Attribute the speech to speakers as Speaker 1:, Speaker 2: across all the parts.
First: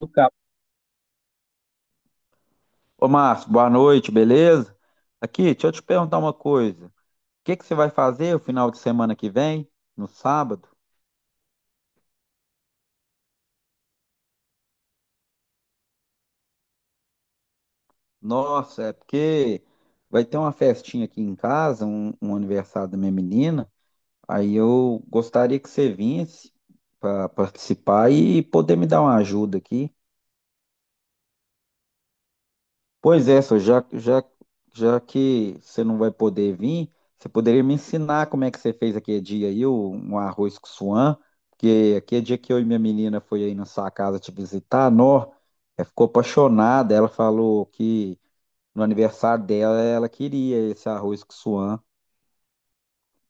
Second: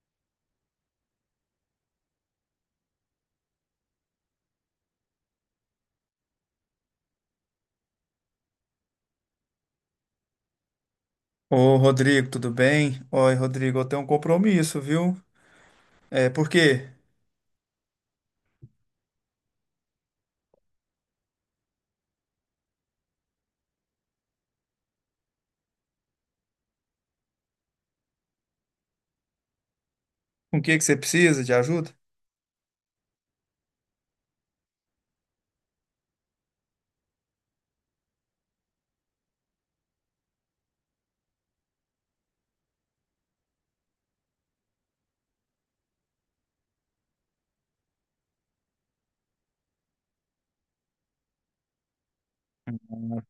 Speaker 1: Do Cabo. Ô, Márcio, boa noite, beleza? Aqui, deixa eu te perguntar uma coisa. O que que você vai fazer o final de semana que vem, no sábado?
Speaker 2: Ô, Rodrigo, tudo bem? Oi, Rodrigo, eu tenho um compromisso, viu? É, por quê?
Speaker 1: Nossa, é porque vai ter uma festinha aqui em casa, um aniversário da minha menina. Aí eu gostaria que você viesse para participar e poder me dar uma ajuda aqui.
Speaker 2: Com o que que você precisa de ajuda?
Speaker 1: Pois é, já que você não vai poder vir, você poderia me ensinar como é que você fez aquele dia aí, um arroz com suã, porque aquele dia que eu e minha menina foi aí na sua casa te visitar, nó, ela ficou apaixonada, ela falou que no aniversário dela ela queria esse arroz com suã.
Speaker 2: Ah,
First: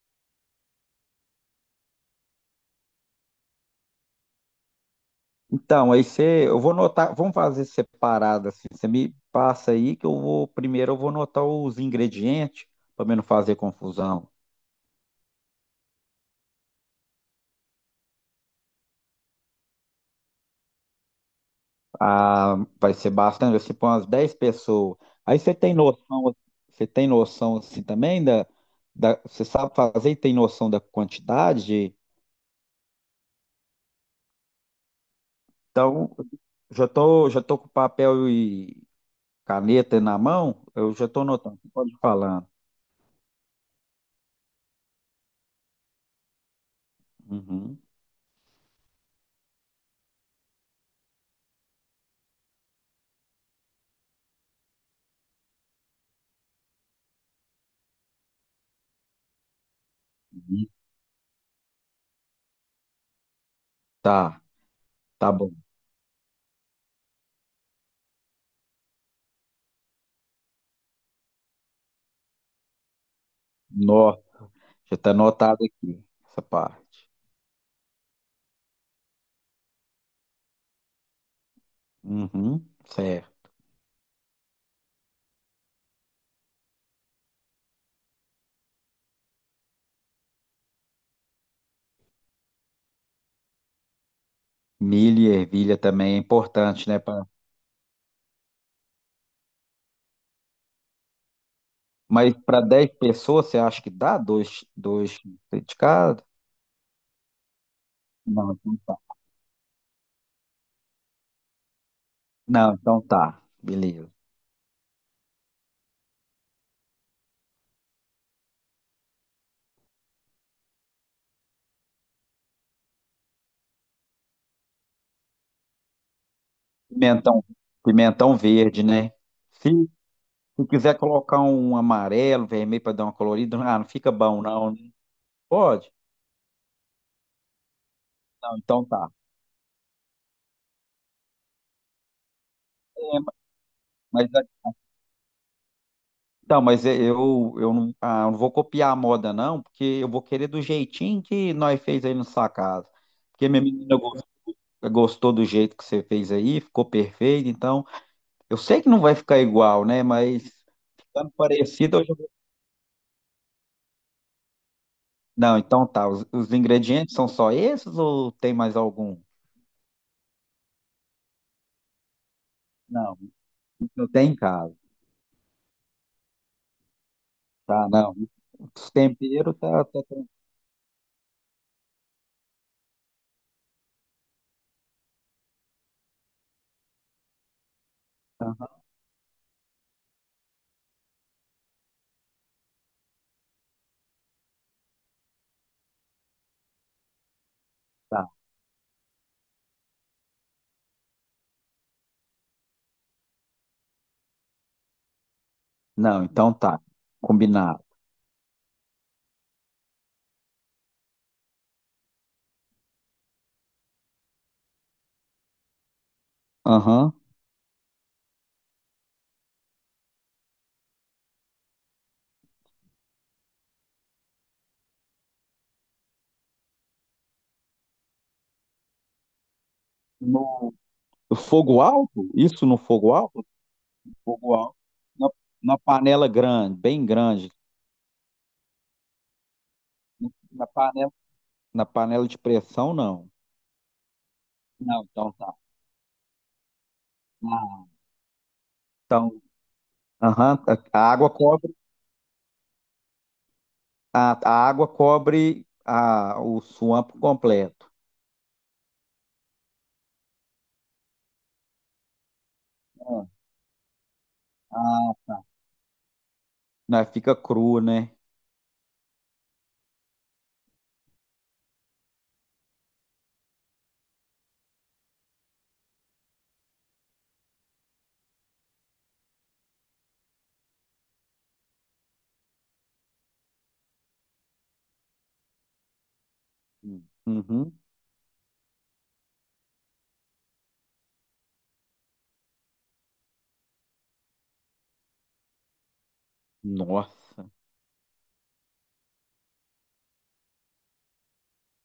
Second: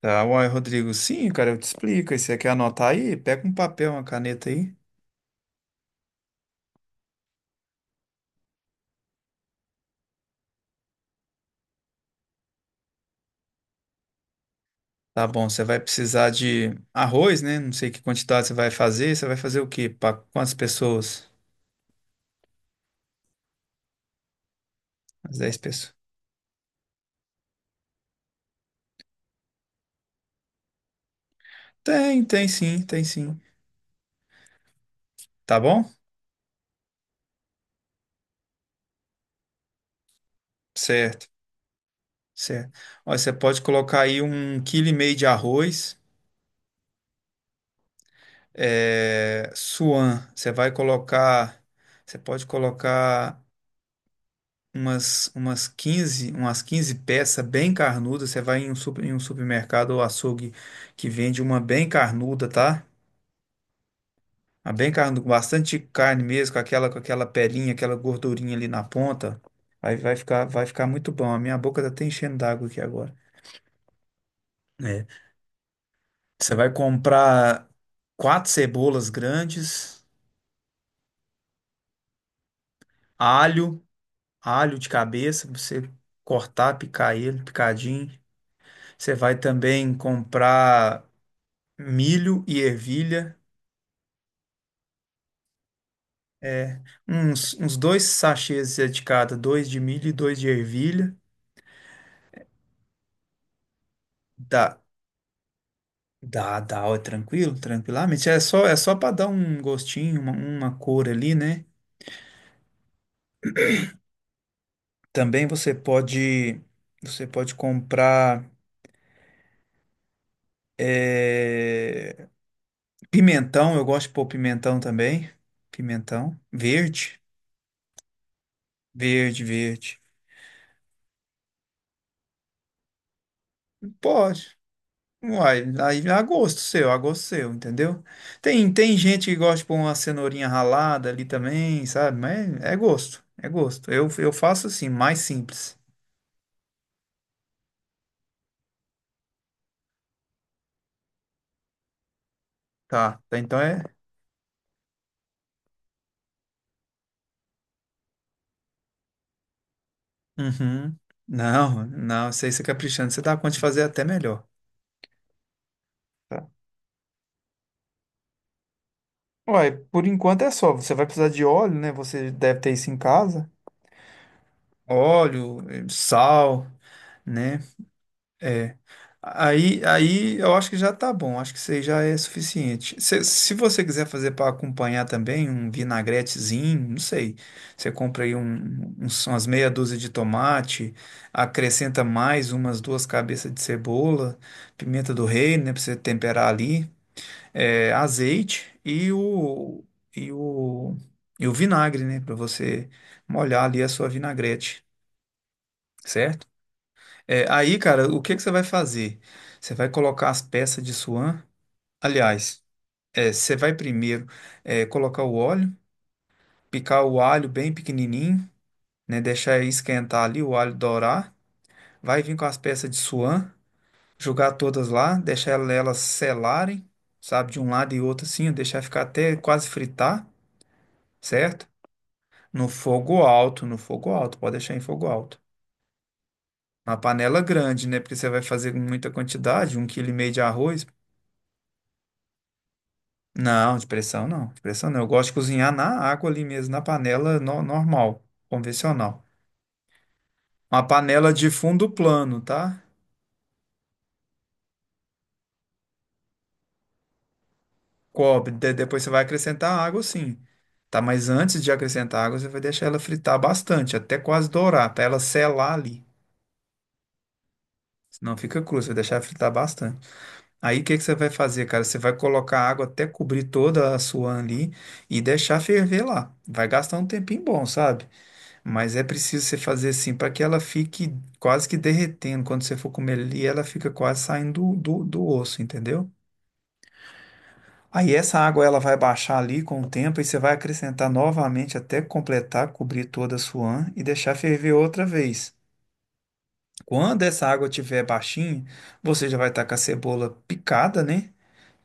Speaker 2: Tá, uai, Rodrigo, sim, cara, eu te explico. E você quer anotar aí? Pega um papel, uma caneta aí.
Speaker 1: Então, aí você, eu vou anotar, vamos fazer separado assim, você me passa aí que eu vou, primeiro eu vou anotar os ingredientes, para não fazer confusão.
Speaker 2: Tá bom, você vai precisar de arroz, né? Não sei que quantidade você vai fazer. Você vai fazer o quê? Para quantas pessoas?
Speaker 1: Ah, vai ser bastante, vai ser para umas 10 pessoas.
Speaker 2: As
Speaker 1: Aí
Speaker 2: dez pessoas.
Speaker 1: você tem noção assim também você sabe fazer e tem noção da quantidade?
Speaker 2: Tem sim, tem sim. Tá bom?
Speaker 1: Então, já tô com papel e caneta na mão, eu já tô
Speaker 2: Certo,
Speaker 1: anotando, você pode ir falando.
Speaker 2: certo. Olha, você pode colocar aí 1,5 kg de arroz.
Speaker 1: Uhum.
Speaker 2: É, suan. Você pode colocar umas 15 peças bem carnudas. Você vai em em um supermercado ou açougue
Speaker 1: Uhum.
Speaker 2: que vende uma bem carnuda, tá?
Speaker 1: Tá,
Speaker 2: Uma bem carnuda, com
Speaker 1: tá bom.
Speaker 2: bastante carne mesmo, com aquela pelinha, aquela gordurinha ali na ponta. Vai ficar muito bom. A minha boca tá até enchendo d'água aqui agora.
Speaker 1: Nó, já
Speaker 2: É.
Speaker 1: tá anotado aqui, essa
Speaker 2: Você vai
Speaker 1: parte.
Speaker 2: comprar quatro cebolas grandes,
Speaker 1: Uhum, certo.
Speaker 2: alho. alho de cabeça, pra você cortar, picar ele, picadinho. Você vai também comprar milho e ervilha.
Speaker 1: Milho e ervilha também é
Speaker 2: É,
Speaker 1: importante, né?
Speaker 2: uns dois sachês de cada, dois de milho e dois de ervilha.
Speaker 1: Mas para 10 pessoas, você acha que dá? Dois,
Speaker 2: Dá,
Speaker 1: dois criticados?
Speaker 2: dá, dá, ó, é tranquilo, tranquilamente.
Speaker 1: Não,
Speaker 2: É
Speaker 1: então
Speaker 2: só para
Speaker 1: tá.
Speaker 2: dar um gostinho, uma cor ali, né?
Speaker 1: Não, então tá. Beleza.
Speaker 2: Também você pode, você pode comprar é, pimentão. Eu gosto de pôr pimentão também. Pimentão verde.
Speaker 1: Pimentão, pimentão verde, né?
Speaker 2: Verde,
Speaker 1: Se,
Speaker 2: verde.
Speaker 1: se quiser colocar um amarelo, vermelho para dar uma colorida, ah, não fica bom,
Speaker 2: Pode.
Speaker 1: não, né?
Speaker 2: Uai,
Speaker 1: Pode?
Speaker 2: aí é a gosto seu, entendeu?
Speaker 1: Não,
Speaker 2: Tem,
Speaker 1: então
Speaker 2: tem
Speaker 1: tá.
Speaker 2: gente que gosta de pôr uma cenourinha ralada ali também, sabe? Mas é
Speaker 1: É,
Speaker 2: gosto, é gosto. Eu,
Speaker 1: mas,
Speaker 2: eu
Speaker 1: é,
Speaker 2: faço assim, mais simples.
Speaker 1: então, mas é, eu não, ah, eu não vou copiar a moda, não, porque eu vou querer do jeitinho que nós fez aí na sua casa.
Speaker 2: Tá, tá,
Speaker 1: Porque
Speaker 2: então
Speaker 1: minha
Speaker 2: é.
Speaker 1: menina gostou do jeito que você fez aí, ficou perfeito, então. Eu sei que não vai ficar igual, né? Mas
Speaker 2: Uhum.
Speaker 1: ficando
Speaker 2: Não,
Speaker 1: parecido,
Speaker 2: não, isso aí você caprichando, você dá conta de fazer até melhor.
Speaker 1: não. Então tá. Os,
Speaker 2: Tá.
Speaker 1: os ingredientes são só esses ou tem mais algum?
Speaker 2: Uai, por enquanto é só. Você vai precisar de óleo, né? Você deve ter isso em
Speaker 1: Não,
Speaker 2: casa.
Speaker 1: isso eu tenho em casa.
Speaker 2: Óleo, sal, né?
Speaker 1: Tá, não.
Speaker 2: É.
Speaker 1: Os temperos
Speaker 2: Aí, aí eu acho que já tá bom, acho que isso aí já é suficiente. Se você quiser fazer para acompanhar também um vinagretezinho, não sei, você compra aí
Speaker 1: tá, tá.
Speaker 2: umas meia dúzia de tomate, acrescenta mais umas duas cabeças de cebola, pimenta do reino, né, para você temperar ali, é,
Speaker 1: tá.
Speaker 2: azeite e o, e o vinagre, né, para você molhar ali a sua vinagrete,
Speaker 1: Não,
Speaker 2: certo?
Speaker 1: então tá.
Speaker 2: É, aí,
Speaker 1: Combinado.
Speaker 2: cara, o que que você vai fazer? Você vai colocar as peças de suan. Aliás, é, você vai primeiro colocar o óleo, picar
Speaker 1: Aham.
Speaker 2: o alho bem pequenininho, né? Deixar esquentar ali, o alho dourar. Vai vir com as peças de suan, jogar todas lá, deixar elas selarem, sabe? De um lado e outro assim, deixar ficar até quase fritar,
Speaker 1: No no
Speaker 2: certo?
Speaker 1: fogo alto? Isso
Speaker 2: No
Speaker 1: no fogo
Speaker 2: fogo
Speaker 1: alto?
Speaker 2: alto, no fogo alto, pode
Speaker 1: Fogo
Speaker 2: deixar
Speaker 1: alto.
Speaker 2: em fogo
Speaker 1: Na,
Speaker 2: alto.
Speaker 1: na panela grande,
Speaker 2: Uma
Speaker 1: bem
Speaker 2: panela
Speaker 1: grande.
Speaker 2: grande, né? Porque você vai fazer com muita quantidade, um quilo e meio de
Speaker 1: Na
Speaker 2: arroz.
Speaker 1: panela, na panela de pressão, não.
Speaker 2: Não, de pressão não, de pressão não.
Speaker 1: Não,
Speaker 2: Eu gosto
Speaker 1: então
Speaker 2: de
Speaker 1: tá.
Speaker 2: cozinhar na água ali mesmo, na panela no-
Speaker 1: Ah,
Speaker 2: normal, convencional.
Speaker 1: então, aham,
Speaker 2: Uma
Speaker 1: a água
Speaker 2: panela de
Speaker 1: cobre.
Speaker 2: fundo plano, tá?
Speaker 1: A água cobre o swamp completo.
Speaker 2: Cobre. Depois você vai acrescentar água, sim. Tá, mas antes de acrescentar água, você vai deixar ela
Speaker 1: Ah,
Speaker 2: fritar bastante, até quase dourar, pra ela
Speaker 1: Ah,
Speaker 2: selar ali.
Speaker 1: né, fica cru, né?
Speaker 2: Senão fica crua, você vai deixar ela fritar bastante. Aí o que que você vai fazer, cara? Você vai colocar água até cobrir toda a sua ali e deixar ferver lá. Vai gastar um tempinho bom, sabe? Mas é preciso você fazer assim para que ela fique quase que derretendo. Quando você for comer ali, ela fica quase saindo do osso, entendeu?
Speaker 1: Hum. Uhum.
Speaker 2: Aí essa água ela vai baixar ali com o tempo e você vai acrescentar novamente até completar, cobrir toda a suã e deixar ferver outra vez. Quando essa
Speaker 1: Nossa.
Speaker 2: água estiver baixinha, você já vai estar com a cebola picada, né?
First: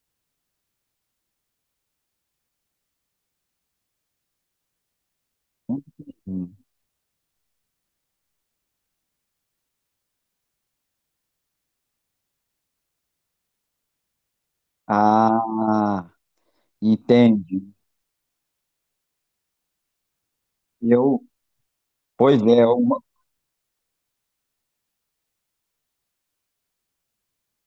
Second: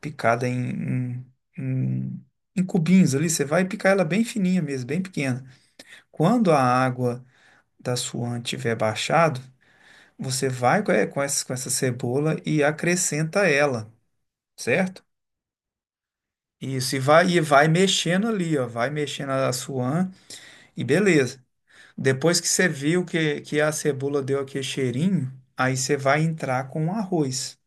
Speaker 2: Picada em em cubinhos ali. Você vai picar ela bem fininha mesmo, bem pequena. Quando
Speaker 1: Hum.
Speaker 2: a água da suã tiver baixado, você vai com essa cebola e acrescenta ela, certo?
Speaker 1: Ah,
Speaker 2: Isso, e vai
Speaker 1: entende.
Speaker 2: mexendo ali, ó, vai mexendo a suã e
Speaker 1: Eu,
Speaker 2: beleza. Depois
Speaker 1: pois
Speaker 2: que
Speaker 1: é,
Speaker 2: você
Speaker 1: uma-
Speaker 2: viu que a cebola deu aquele cheirinho, aí você vai entrar com o arroz.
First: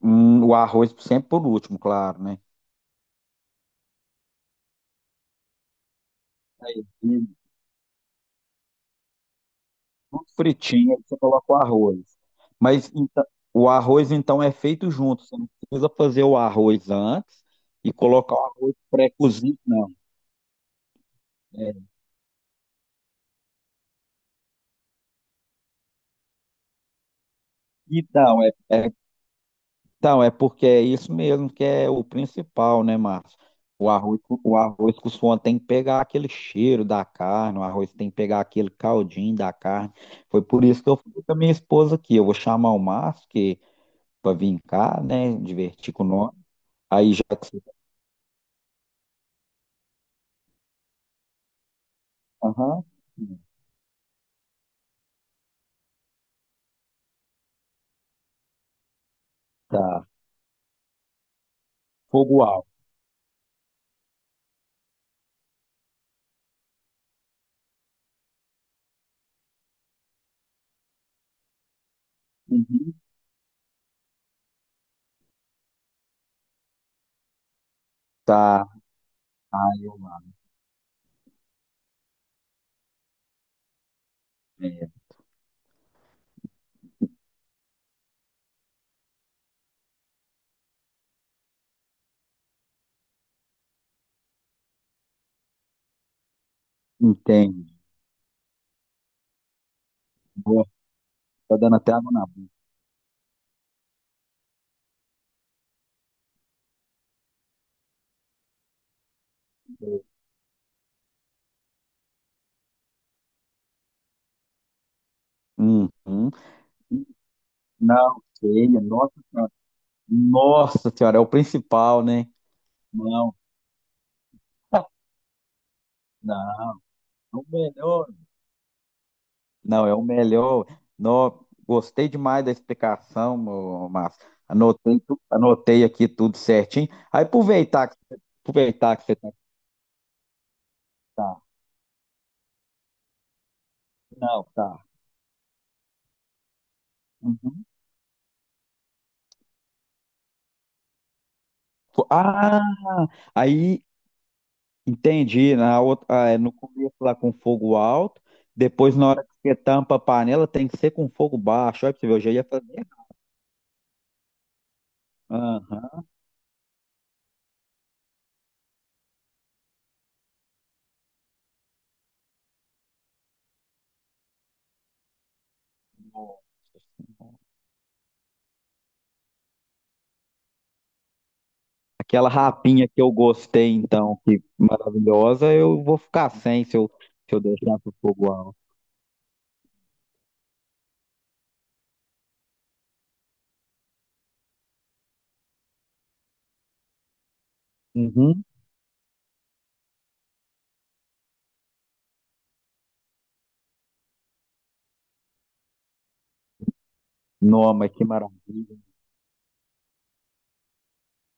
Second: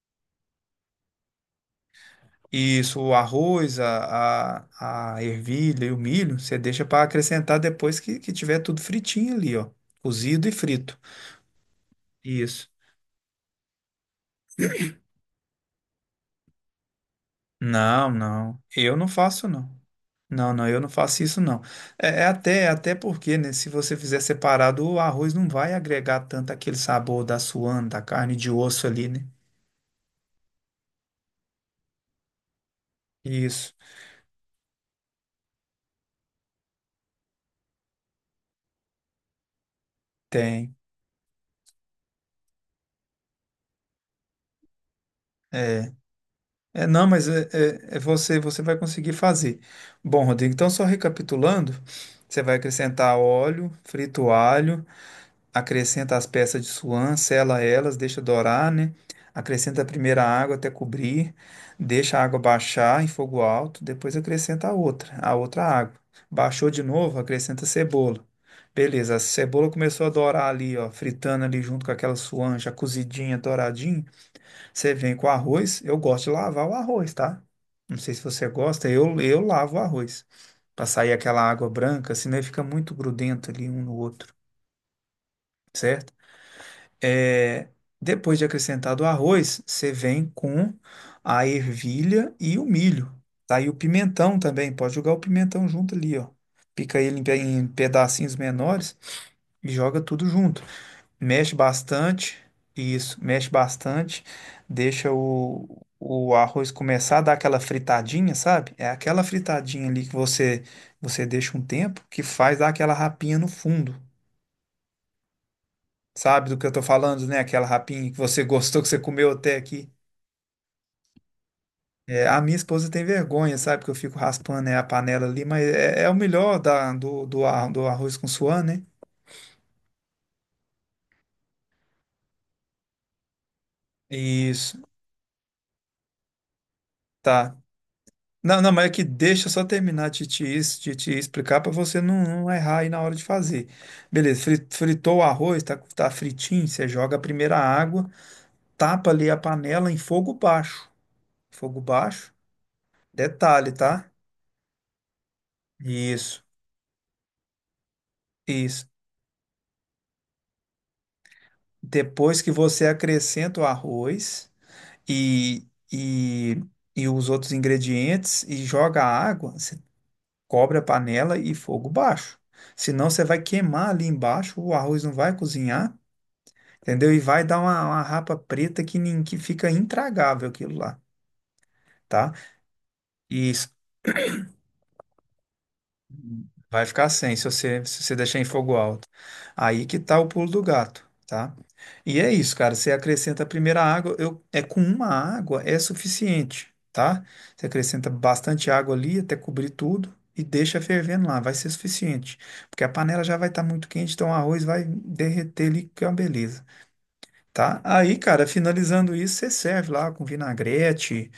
Speaker 1: o arroz sempre por último, claro, né?
Speaker 2: Isso, o arroz, a ervilha e o milho, você deixa para
Speaker 1: E
Speaker 2: acrescentar depois que tiver tudo fritinho ali, ó,
Speaker 1: tudo
Speaker 2: cozido e
Speaker 1: fritinho,
Speaker 2: frito.
Speaker 1: aí você coloca o arroz.
Speaker 2: Isso.
Speaker 1: Mas então, o arroz então é feito junto, você não precisa fazer o arroz antes e
Speaker 2: Não,
Speaker 1: colocar o
Speaker 2: não,
Speaker 1: arroz
Speaker 2: eu não faço
Speaker 1: pré-cozido,
Speaker 2: não.
Speaker 1: não.
Speaker 2: Não, não, eu não faço isso não.
Speaker 1: É,
Speaker 2: É até porque, né, se você fizer separado, o arroz não vai agregar tanto aquele sabor da suana, da carne
Speaker 1: Então,
Speaker 2: de
Speaker 1: é,
Speaker 2: osso
Speaker 1: é
Speaker 2: ali, né?
Speaker 1: Então, é porque é isso mesmo que é o principal, né, Márcio?
Speaker 2: Isso,
Speaker 1: O arroz, o arroz com suã tem que pegar aquele cheiro da carne, o arroz tem que pegar aquele caldinho da carne. Foi por
Speaker 2: tem.
Speaker 1: isso que eu fui com a minha esposa aqui. Eu vou chamar o Márcio que, para vir cá, né, divertir com nós.
Speaker 2: É, não,
Speaker 1: Aí já
Speaker 2: mas é,
Speaker 1: que você... tá,
Speaker 2: é- é você, você vai conseguir fazer. Bom, Rodrigo, então só recapitulando, você vai
Speaker 1: Aham,
Speaker 2: acrescentar óleo, frito alho, acrescenta as peças de suã, sela elas, deixa dourar, né? Acrescenta a
Speaker 1: tá.
Speaker 2: primeira água até cobrir, deixa a água
Speaker 1: Fogo alto.
Speaker 2: baixar em fogo alto, depois acrescenta a outra água. Baixou de novo, acrescenta cebola. Beleza, a cebola começou a dourar ali, ó, fritando ali junto com aquela suã já
Speaker 1: Uhum.
Speaker 2: cozidinha, douradinha. Você vem com o arroz, eu gosto de lavar o arroz, tá? Não sei se você
Speaker 1: Tá.
Speaker 2: gosta, eu lavo o
Speaker 1: Aí eu lá.
Speaker 2: arroz. Pra sair aquela água branca, senão ele fica muito grudento ali um no outro,
Speaker 1: É,
Speaker 2: certo? É, depois de acrescentado o arroz, você vem com a ervilha e o milho, tá? E o pimentão também, pode jogar o pimentão junto ali, ó. Pica ele em
Speaker 1: entende.
Speaker 2: pedacinhos menores e joga tudo junto.
Speaker 1: Nossa,
Speaker 2: Mexe
Speaker 1: tá dando até água na
Speaker 2: bastante, isso, mexe bastante, deixa o arroz começar a dar aquela fritadinha, sabe? É aquela fritadinha
Speaker 1: boca.
Speaker 2: ali que você deixa um tempo que faz dar aquela rapinha no fundo.
Speaker 1: Uhum.
Speaker 2: Sabe do que eu tô falando, né? Aquela rapinha que
Speaker 1: Não,
Speaker 2: você
Speaker 1: ceia.
Speaker 2: gostou, que você
Speaker 1: Nossa,
Speaker 2: comeu até aqui.
Speaker 1: nossa senhora, é o principal,
Speaker 2: É,
Speaker 1: né?
Speaker 2: a minha esposa tem
Speaker 1: Não,
Speaker 2: vergonha, sabe? Que eu fico raspando, né, a panela ali, mas é, é o melhor
Speaker 1: não,
Speaker 2: da, do, do,
Speaker 1: o
Speaker 2: ar- do
Speaker 1: melhor.
Speaker 2: arroz com suã, né?
Speaker 1: Não, é o melhor. Não, gostei demais da explicação, ô, Márcio.
Speaker 2: Isso,
Speaker 1: Anotei, anotei aqui tudo certinho.
Speaker 2: tá. Não, não, mas é
Speaker 1: Aproveitar
Speaker 2: que
Speaker 1: que você tá.
Speaker 2: deixa eu só terminar de de te
Speaker 1: Tá.
Speaker 2: explicar para você não, não errar aí na hora de fazer. Beleza,
Speaker 1: Não, tá.
Speaker 2: fritou o arroz, tá, tá fritinho, você joga a primeira
Speaker 1: Uhum.
Speaker 2: água, tapa ali a panela em fogo baixo. Fogo baixo,
Speaker 1: Ah,
Speaker 2: detalhe,
Speaker 1: aí
Speaker 2: tá?
Speaker 1: entendi. Na outra, ah, é,
Speaker 2: Isso.
Speaker 1: no começo lá com fogo alto,
Speaker 2: Isso.
Speaker 1: depois na hora que você tampa a panela tem que ser com fogo baixo. Olha pra você ver, eu já
Speaker 2: Depois
Speaker 1: ia
Speaker 2: que você
Speaker 1: fazer.
Speaker 2: acrescenta o arroz e,
Speaker 1: Aham.
Speaker 2: e, e os outros ingredientes e joga a água, você cobre a panela e fogo baixo. Senão você vai queimar ali embaixo, o arroz não vai cozinhar, entendeu? E vai dar uma rapa preta que fica intragável aquilo lá,
Speaker 1: Aquela
Speaker 2: tá?
Speaker 1: rapinha que eu
Speaker 2: E
Speaker 1: gostei, então, que maravilhosa, eu vou ficar sem se
Speaker 2: vai
Speaker 1: eu,
Speaker 2: ficar
Speaker 1: se
Speaker 2: sem
Speaker 1: eu
Speaker 2: se
Speaker 1: deixar
Speaker 2: você,
Speaker 1: pro
Speaker 2: se você
Speaker 1: fogo
Speaker 2: deixar em
Speaker 1: alto.
Speaker 2: fogo alto. Aí que tá o pulo do gato, tá? E é isso, cara. Você acrescenta a primeira água, é com uma água é suficiente, tá? Você acrescenta
Speaker 1: Uhum.
Speaker 2: bastante água ali até cobrir tudo e deixa fervendo lá, vai ser suficiente. Porque a panela já vai estar muito quente, então o arroz vai derreter ali, que é uma beleza, tá?
Speaker 1: Noma, que
Speaker 2: Aí, cara,
Speaker 1: maravilha.
Speaker 2: finalizando isso, você serve lá com vinagrete,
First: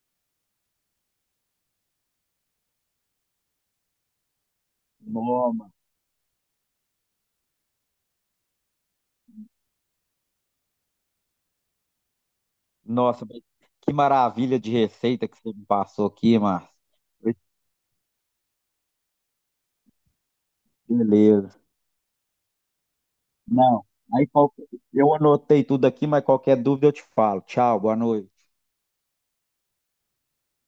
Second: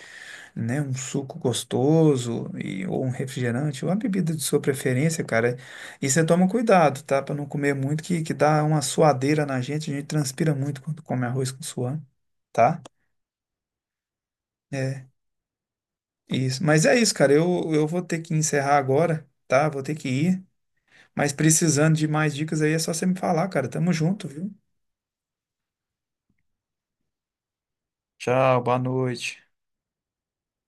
Speaker 2: né, um suco gostoso ou um refrigerante, ou a bebida de sua preferência, cara.
Speaker 1: Noma.
Speaker 2: E você toma cuidado, tá? Pra não comer muito, que dá uma suadeira na gente, a gente transpira muito quando come arroz com suã, tá?
Speaker 1: Nossa, mas que maravilha de
Speaker 2: É,
Speaker 1: receita que você me passou aqui,
Speaker 2: isso.
Speaker 1: Márcio.
Speaker 2: Mas é isso, cara. Eu vou ter que encerrar agora, tá? Vou ter que ir. Mas
Speaker 1: Beleza.
Speaker 2: precisando de mais dicas aí, é só você me falar, cara.
Speaker 1: Não,
Speaker 2: Tamo
Speaker 1: aí
Speaker 2: junto,
Speaker 1: qual-
Speaker 2: viu?
Speaker 1: eu anotei tudo aqui, mas qualquer dúvida eu te falo. Tchau, boa noite.
Speaker 2: Tchau, boa noite.